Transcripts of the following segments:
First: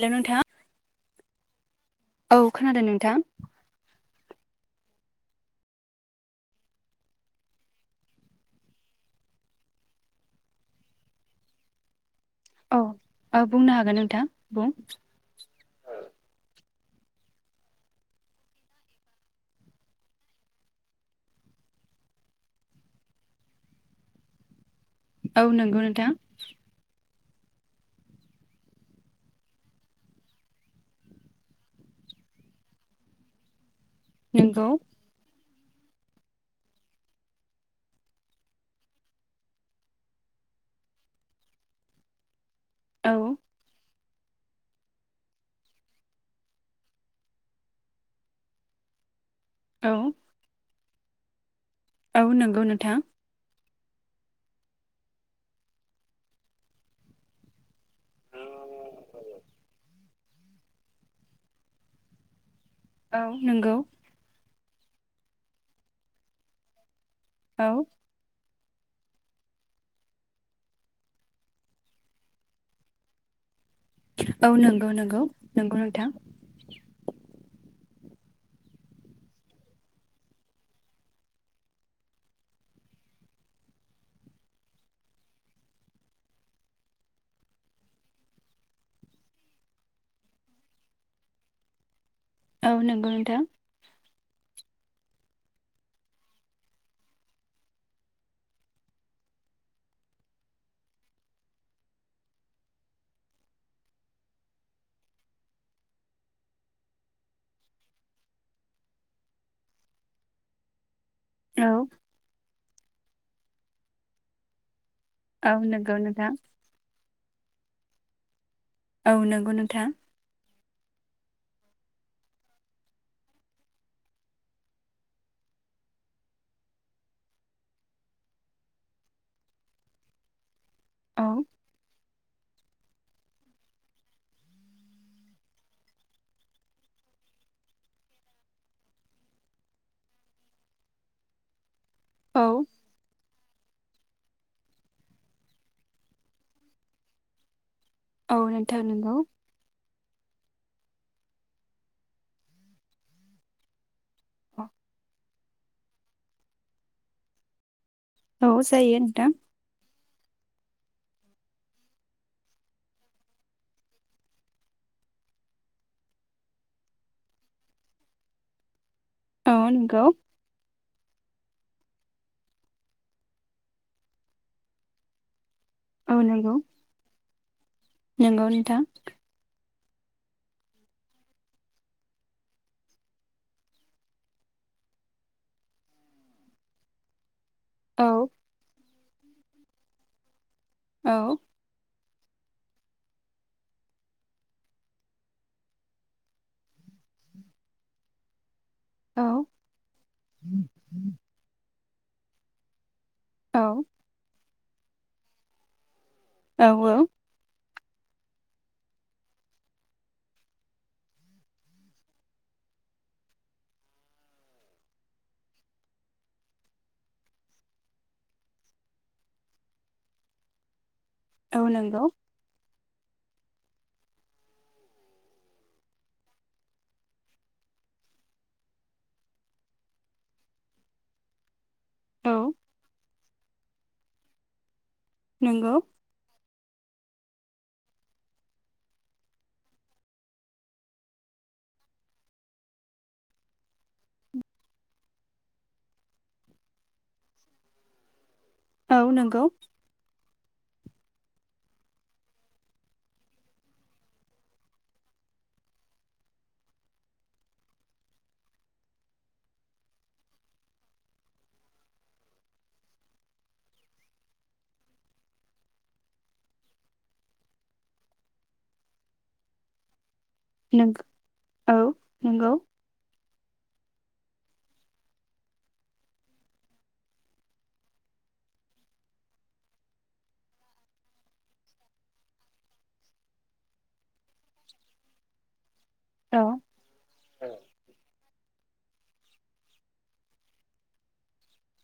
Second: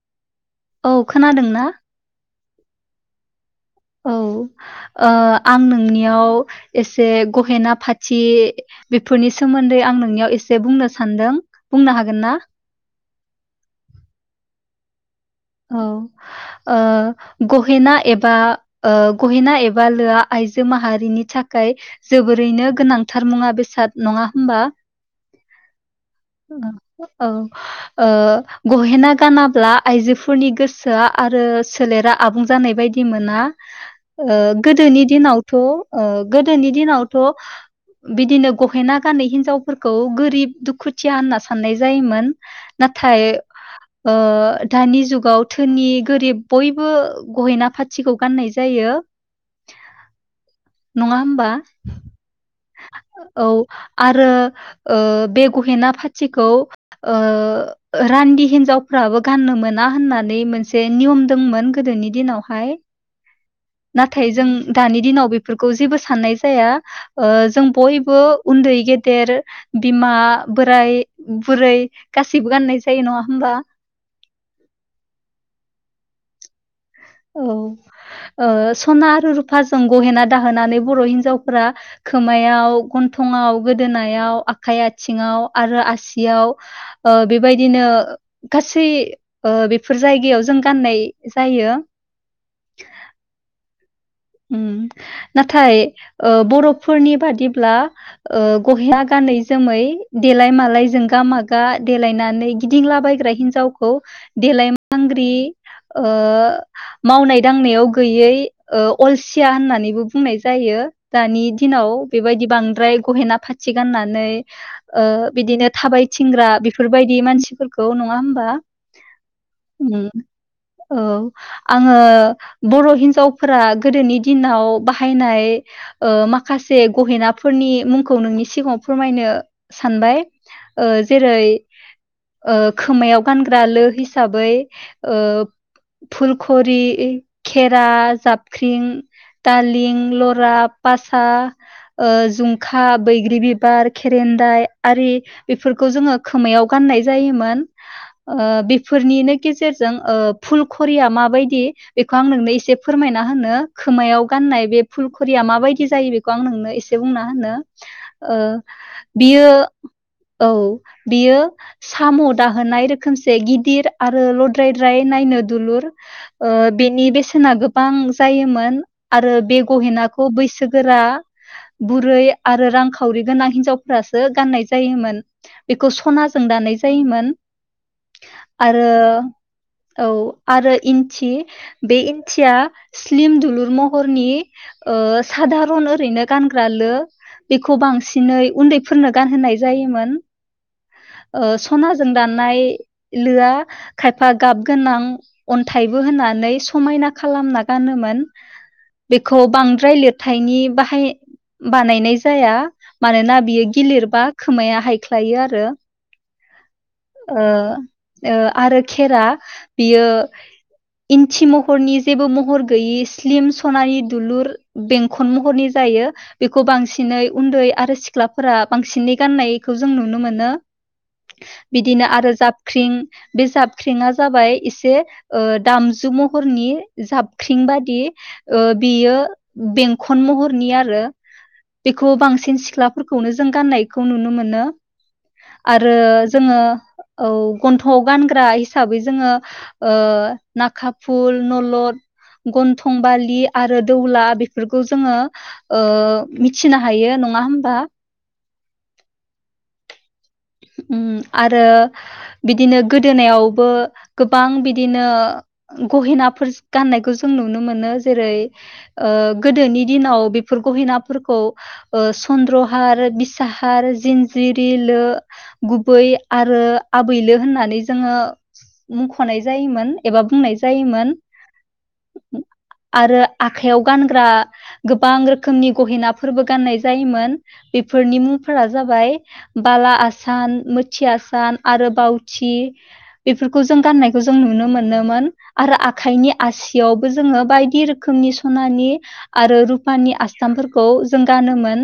Hello नोंथां औ खोनादों ना? औ खोनादों नोंथां। औ ओ आं नोंनियाव एसे गहेना पाथि बेफोरनि सोमोन्दै आं नोंनियाव एसे बुंनो सान्दों बुंनो हागोन ना? औ ओ बुंनो हागोन नोंथां बुं। औ ओ गहेना एबा ओ गहेना एबा लोआ आइजो माहारिनि थाखाय जोबोरैनो गोनांथार मुङा बेसाद नङा होमबा। औ नंगौ नोंथां। औ ओ गहेना गानाब्ला आइजो फोरनि गोसोआ आरो सोलेरा आबुं जानाय बायदि मोना। ओ नंगौ गोदोनि दिनाव थ' ओ गोदोनि दिनावथ' बिदिनो गहेना गानै हिनजावफोरखौ गोरिब दुखुथिया होनना साननाय जायोमोन। औ नाथाय ओ दानि जुग गाव धोनि गोरिब बयबो गहेना फाथिखौ गाननाय जायो। औ नङा होमबा। औ नंगौ नोंथां। औ आरो ओ बे गहेना फाथिखौ ओ रान्दि हिन्जावफ्राबो गाननो मोना होनना नै मोनसे नियम दंमोन गोदोनि दिनावहाय। औ नोंगौ नाथाय जों दानि दिनाव बेफोरखौ जेबो साननाय जाया ओ जों औ बयबो उन्दै गेदेर बिमा बोराय बुरै गासिबो गाननाय जायो नङा होमबा औ नोंगौ नोंगौ नोंगौ नोंथां औ ओ सना आरो रुफाजों गहेना दाहोनानै बर' हिन्जावफोरा खोमायाव गन्थंआव गोदोनायाव आखाइ आथिङाव आरो आसियाव ओ बेबायदिनो गासै ओ बेफोर जायगायाव जों गाननाय जायो। औ नोंगौ नोंथां। ओम नाथाय ओ बर'फोरनि बादिब्ला ओ गहेना गानै जोमै देलाय मालायजों जोंगा मागा देलायनानै गिदिंलाबायग्रा हिन्जावखौ देलाय मांग्रि ओ मावनाय दांनायाव गैयै ओ अलसिया होननानैबो बुंनाय जायो। दानि औ दिनाव बेबायदि बांद्राय गहेना फा थि गान्नानै ओ औ बिदिनो नंगौ नोंथां थाबायथिंग्रा बेफोरबायदि मानसि फोरखौ नङा होमबा औ नोंगौ नोंथां उम औ आङो बर' हिन्जावफोरा गोदोनि दिनाव बाहायनाय माखासे गहेनाफोरनि मुंखौ नोंनि सिगाङाव फोरमायनो सानबाय ओ औ जेरै ओ खोमायाव गानग्रा लो हिसाबै ओ फुलखरि खेरा जाब ख्रिं थालिं लरा पासा ओ औ जुंखा बैग्रिबि बिबार खेरेनदाय आरि बेफोरखौ जोङो खोमायाव गाननाय जायोमोन औ ओ नोंथां नंगौ बेफोरनिनो गेजेरजों ओ फुल खरिया माबायदि बेखौ आं नोंनो इसे फोरमाय ना होनो खोमायाव गाननाय बे फुलखौ या माबायदि जायो बेखौ आं नोंनो इसे बुंना होनो ओ औ जायो नोंथां बियो औ बियो साम' दाहोनाय रोखोमसे गिदिर आरो लद्रायद्राय नायनो दुलुर ओ बेनि बेसेना गोब बां जायोमोन आरो औ बे नंगौ गहेनाखौ बैसोगोरा बुरै आरो रांखावरि गोनां हिनजावफोरासो गाननाय जायोमोन बेखौ औ सनाजों नंगौ दानाय जायोमोन नंगौ नोंथां आरो औ आरो इन्थि बे इन्थिया स्लिम दुलुर महरनि ओ सादारन ओरैनो गानग्र लो बेखौ औ बांसिनै उन्दै फोरनो गानहोनाय जायोमोन औ ओ स'ना जों दानाय लोआ खायफा गाब गोनां अन्थाइबो होननानै समायना खालामना फानोमोन बेखौ बांद्राय लिरथायनि बाहाय बानायनाय जाया मानोना औ बियो गिलिर बा खोमाया हायख्लायो आरो औ ओ आरो खेरा बियो इन्थि महरनि जेबो महर गैयै स्लिम सनानि दुलुर बेंखन महरनि जायो बेखौ बांसिनै उन्दै आरो सिख्लाफोरा बांसिनै गाननायखौ जों नुनो मोनो औ बिदिनो नंगौ आरो जा ख्रिं बे जाबख्रिंआ जाबाय एसे ओ दामजु महरनि जाब ख्रिं बादि ओ बेयो बेंखन महरनि आरो बेखौ औ बांसिन सिख्लाफोर खौनो जों गाननायखौ नुनो मोनो नंगौ आरो जोङो औ गन्थ'आव गानग्रा हिसाबै जोङो ओ नाखा फुल नलद गन्थंबालि आरो दौला बेफोरखौ जोङो ओ मिथिनो हायो नङा होमबा औ नंगौ ओम आरो बिदिनो गोदोनायावबो गोबां बिदिनो गहेनाफोर गाननायखौ जों नुनो मोनो जेरै ओ गोदोनि दिनाव बेफोर गहिनाफोरखौ ओ सन्द्रहार बिसाहार जिनजिरिलो गुबै आरो आबैलो होननानै जोङो मुंख'नाय जायोमोन एबा बुंनाय नंगौ जायोमोन औ नोंगौ आरो आखाइयाव गानग्रा गोबां रोखोमनि गहेनाफोरबो गाननाय जायोमोन बेफोरनि मुंफोरा जाबाय बाला आसान मोथि आसान आरो बाावथि बेफोरखौ जों गाननायखौ जों नुनो मोनोमोन आरो आखाय औ आसियावबो जोङो बायदि रोखोमनि स'नानि आरो रु'पानि आस्थामफोरखौ जों गानोमोन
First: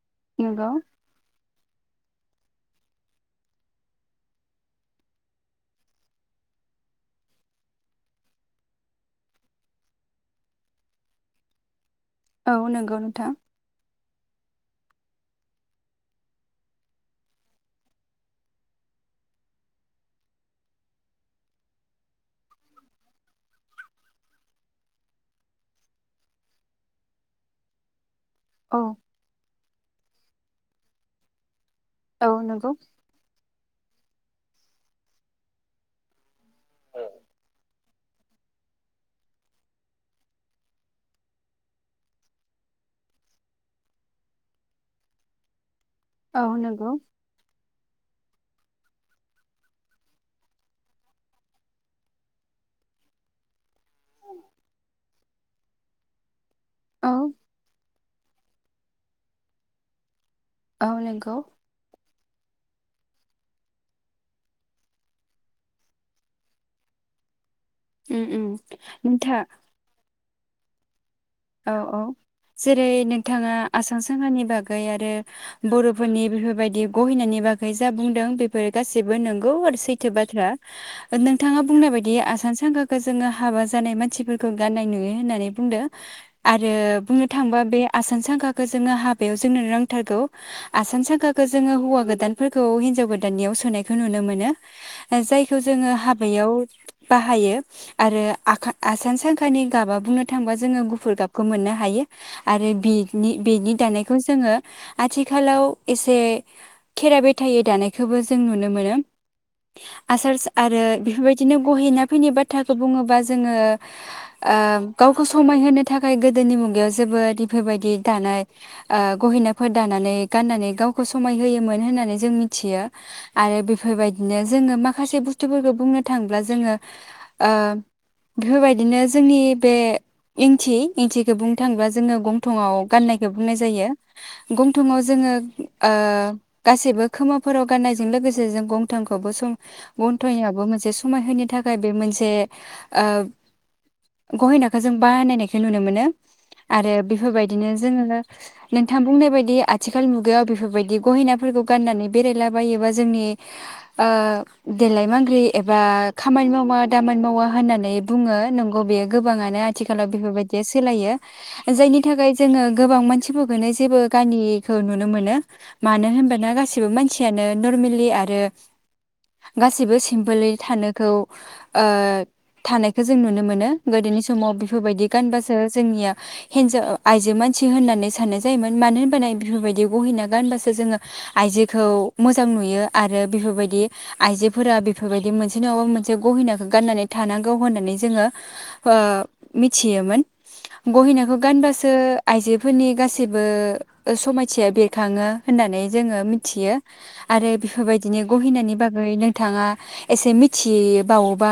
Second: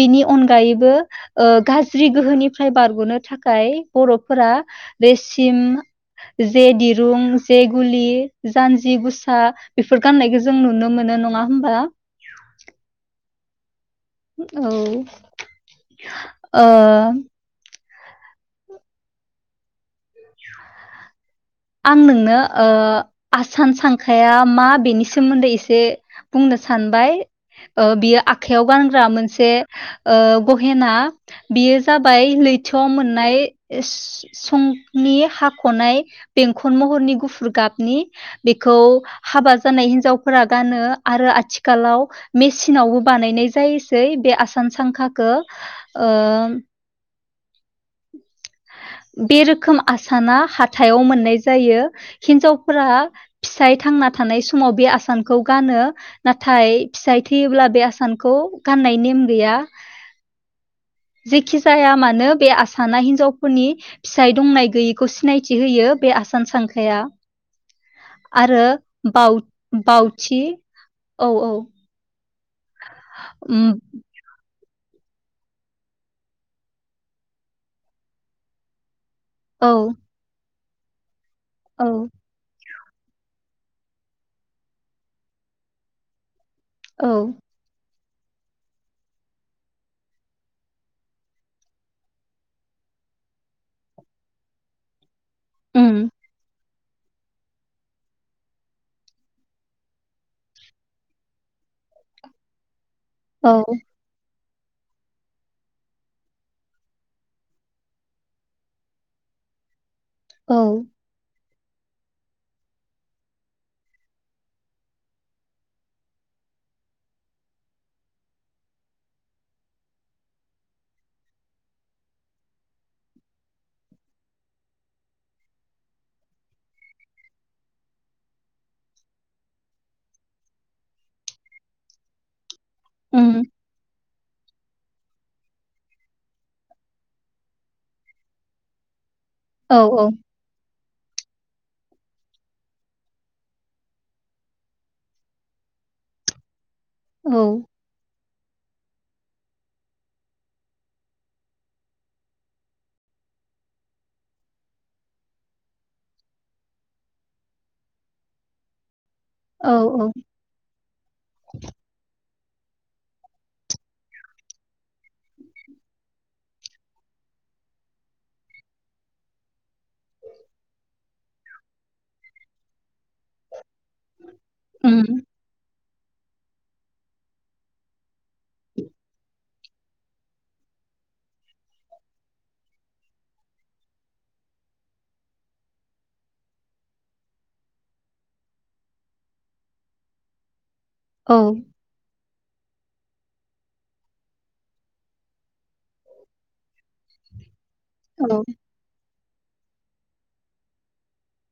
बिनि नंगौ अनगायैबो ओ गाज्रि गोहोनिफ्राय बारग'नो थाखाय बर'फोरा रेसिम जे दिरुं जे गुलि जानजि गुसा बेफोर गान्नायखौ जों नुनो मोनो नङा होमबा औ नंगौ नोंथां औ ओ आं नोंनो ओ आसान सांखाया मा बेनि सोमोन्दै एसे बुंनो सानबाय ओ बियो आखाइयाव औ गानग्रा मोनसे ओ गहेना बेयो जाबाय औ नंगौ लैथोआव मोननाय सं नि हाख'नाय बेंखन महरनि गुफुर गाबनि बेखौ हाबा जानाय हिनजावफोरा गानो आरो आथिखालाव मेसिनावबो बानायनाय जायोसै बे आसान सांखाखौ ओ औ नोंगौ बे रोखोम आसाना हाथायाव मोननाय जायो हिनजावफोरा फिसाय थांना थानाय समाव बे आसानखौ गानो नाथाय नाथाय औ फिसाइ थैयोब्ला बे आसानखौ गाननाय नेम गैया औ नंगौ जेखि जाया मानो बे आस साना हिन्जावफोरनि फिसाय दंनाय गैयिखौ सिनायथि होयो बे आसान सांखाया उम उम आरो बाउ नोंथां बाउथि औ औ जेरै नोंथाङा उम आसान सांखानि बागै गै आरो बरफोरनि बेफोरबायदि गहिनायनि बागै जा बुंदों बेफोर गासि बेबो नंगौ औ आरो सैथो बाथ्रा नोंथाङा औ बुंनाय बायदि आसान सांखाखौ जोङो हाबा जानाय मानसिफोरखौ गाननाय नुयो होननानै बुंदो आरो औ बुंनो थाङोबा बे आसान सांखाखौ जोङो हाबायाव जोंनो नांथारगौ आसान सांखाखौ जोङो हौवा गोदानफोरखौ हिनजाव गोदाननियाव सोनायखौ नुनो मोनो जायखौ जोङो उम हाबायाव बाहायो आरो आखा आसान सांखानि गाबा बुंनो थाङोबा जोङो गुफुर गाब खौ मोननो हायो आरो बि नि औ बिनि दानायखौ जोङो आथिखालाव एसे खेरा बेथायै दानायखौबो जों नुनो मोनो आसार औ आरो बेफोरबाय बिदिनो गहेना फैनाय बाथ्राखौ बुङोबा जोङो ओ गावखौ समायहोनो थाख खाय गोदोनि मुगायाव जोबोद बेफोरबायदि दानाय ओ गहिनाफोर दानानै गाननानै गावखौ समाय होयोमोन होननानै जों मिथियो आरो बेफोरबायदिनो जोङो माखासे बुस्थुफोरखौ बुंनो थाङोब्ला जोङो ओ बेफोरबायदिनो जोंनि बे इंथि इंन्थिखौ बुंनो थाङोबा जोङो गं न्थङाव गान्नायखौ उम बुंनाय जायो गन्थंआव जोङो ओ गासैबो खोमाफोराव गाननायजों लोगोसे जों गंथं याव बो जों औ गन्थंनियाबो मोनसे समायहोनो थाखाय बे मोनसे ओ गहेनाखौ जों बाहानायनाय खो नुनो मोनो आरो औ बेफोरबायदिनो जोङो नोंथां बुंनाय बायदि आथिखाल मुगायाव बेफोरबायदि गहिनाफोरखौ गाननानै बेरायलाबायोबा जोंनि ओ देलाय मांग्रि एबा खामानि मावा दामानि मावा होननानै बुङो नंगौ बेयो गोबाङानो औ औ आथिखालाव बेफोरबाय गेस सोलायो जायनि थाखाय जोङो गोबां मानसिफोरखोनो जेबो गानिखौ नुनो मोनो मानो होनबाना गासिबो मानसियानो नरमेलि आरो गासैबो सिम्पोल थानायखौ ओ थानाय खो जों नुनो मोनो गोदोनि समाव उम बेफोरबायदि बासो जोंनिया हिनजा आइजो मानसि होननानै साननाय जायोमोन मानो होनबा बेफोरबायदि गहिना गानबासो जोङो आइजोखौ मोजां नुयो आरो बेफोरबायदि आइजोफोरा बेफोरबायदि मोनसे नङाबा मोनसे गहिनाखौ गाननानै थानांगौ होननानै जोङो ओ मिथ थियोमोन गहेनाखौ औ गानबासो आइजोफोरनि गासैबो ओ समायथिया बेरखाङो होननानै जोङो मिथियो आरो बेफोरबायदिनो औ गहिनायनि बागै नोंथाङा एसे मिथियिबावोबा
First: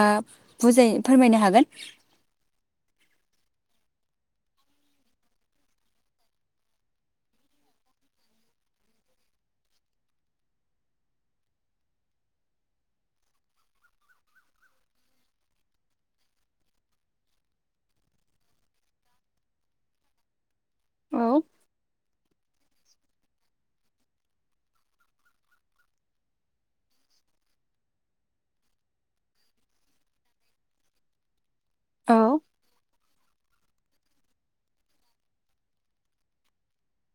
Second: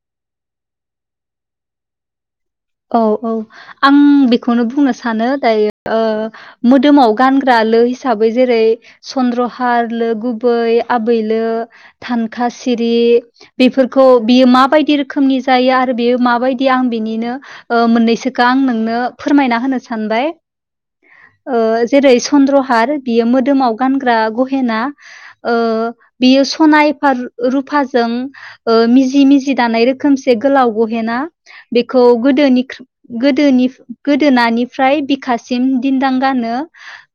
बुजाय फोरमायनो हागोन औ औ आं बेखौनो बुंनो सानो दाय ओ मोदोमाव गानग्रा लो हिसाबै जेरै सन्द्रहार लो गुबै आबैलो थानखा सिरि बेफोरखौ बियो माबायदि रोखोमनि जायो आरो बेयो माबायदि आं बिनिनो ओ मोननैसोखो आं नोंनो फोरमायना होनो सानबाय। औ ओ जेरै चन्द्रहार बियो मोदोमाव गानग्रा गहेना ओ बियो सनायफा रु रुफाजों ओ मिजि मिजि दानाय रोखोमसे गोलाव गहेना बेख औ गोदोनि ख्रु गोदोनि गोदोनानिफ्राय बिखासिम दिदां गानो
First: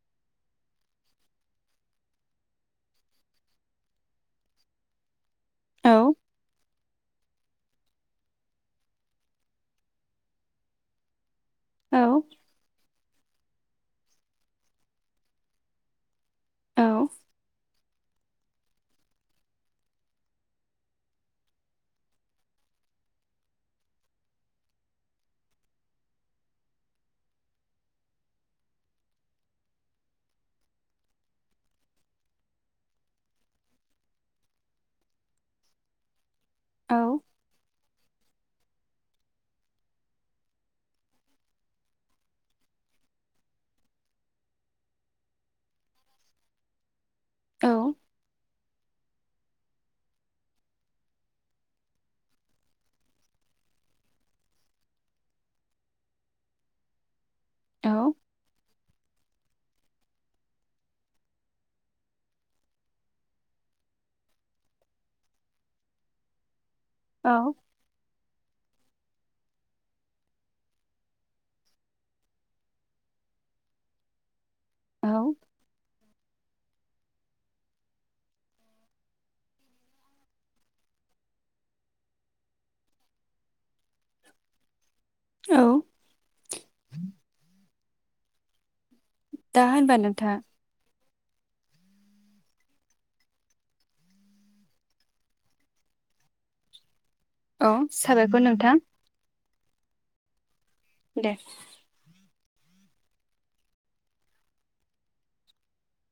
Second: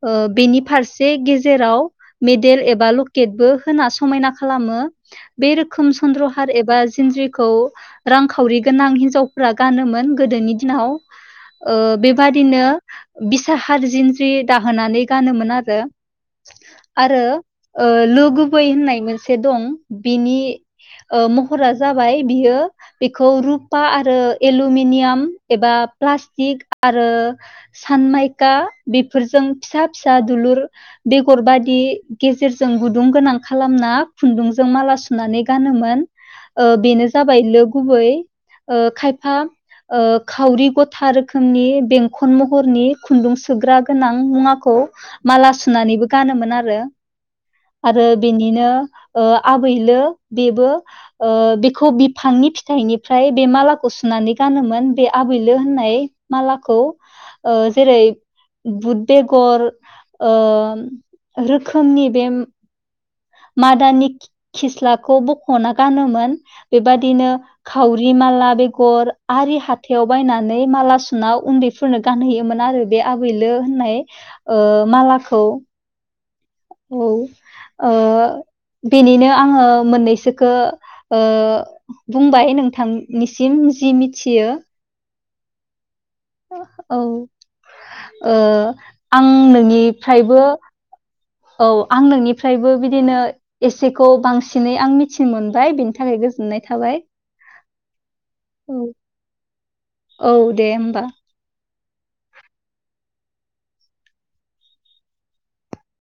ओ बेनि फारसे गेजेराव मेडेल एबा लकेटबो होना समायना खालामो बे रोखोम औ सन्द्रहार एबा जिनज्रिखौ रांखावरि गोनां हिनजावफोरा गानोमोन। गोदोनि दिनाव ओ औ बेबादिनो बिसा हार जिनज्रि दाहोनानै गानोमोन आरो। औ आरो ओ लो गुबै होननाय मोनसे दं बिनि ओ महरा जाबाय बियो बेखौ रुपा आरो एलु मिनियाम एबा प्लास्टिक आरो सानमायका बेफोरजों फिसा फिसा दुलुर बेगर बादि गेजेरजों गुदुं गोनां खालामना खुन्दुंजों माला सुनानै गानोमोन। ओ औ बेनो जाबाय लो गुबै। ओ खायफा ओ खावरि गथा रोखोमनि बेंखन महरनि खुन्दुं सोग्रा गोनां मुवाखौ माला सुनानैबो गानोमोन आरो। औ आरो बेनिनो ओ आबैलो बेबो ओ बेखौ बिफांनि फिथाइनिफ्राय बे मालाखौ सुनानै गानोमोन बे आबैलो होननाय मालाखौ। ओ जेरै बुद बेेगर ओ रोखोमनि बे मादानि खि खिस्लाखौ बखना गानोमोन। औ बेबादिनो खावरि माला बे गर आरि हाथायाव बायनानै माला सुना उन्दैफोरनो गानहैयोमोन आरो बे आबैलो होननाय। ओ मालाखौ औ ओ बेनिनो आङो मोननैसोखौ ओ बुंबाय नोंथांनिसिम जि मिथियो। औ। औ। ओ आं दा होनबा नोंथां नोंनिफ्रायबो औ आं नोंनिफ्रायबो बिदिनो एसेखौ बांसिनै आं मिथिनो मोनबाय बिनि थाखाय गोजोननाय थाबाय। औ। साबायखर नोंथां। औ औ। दे होमबा। दे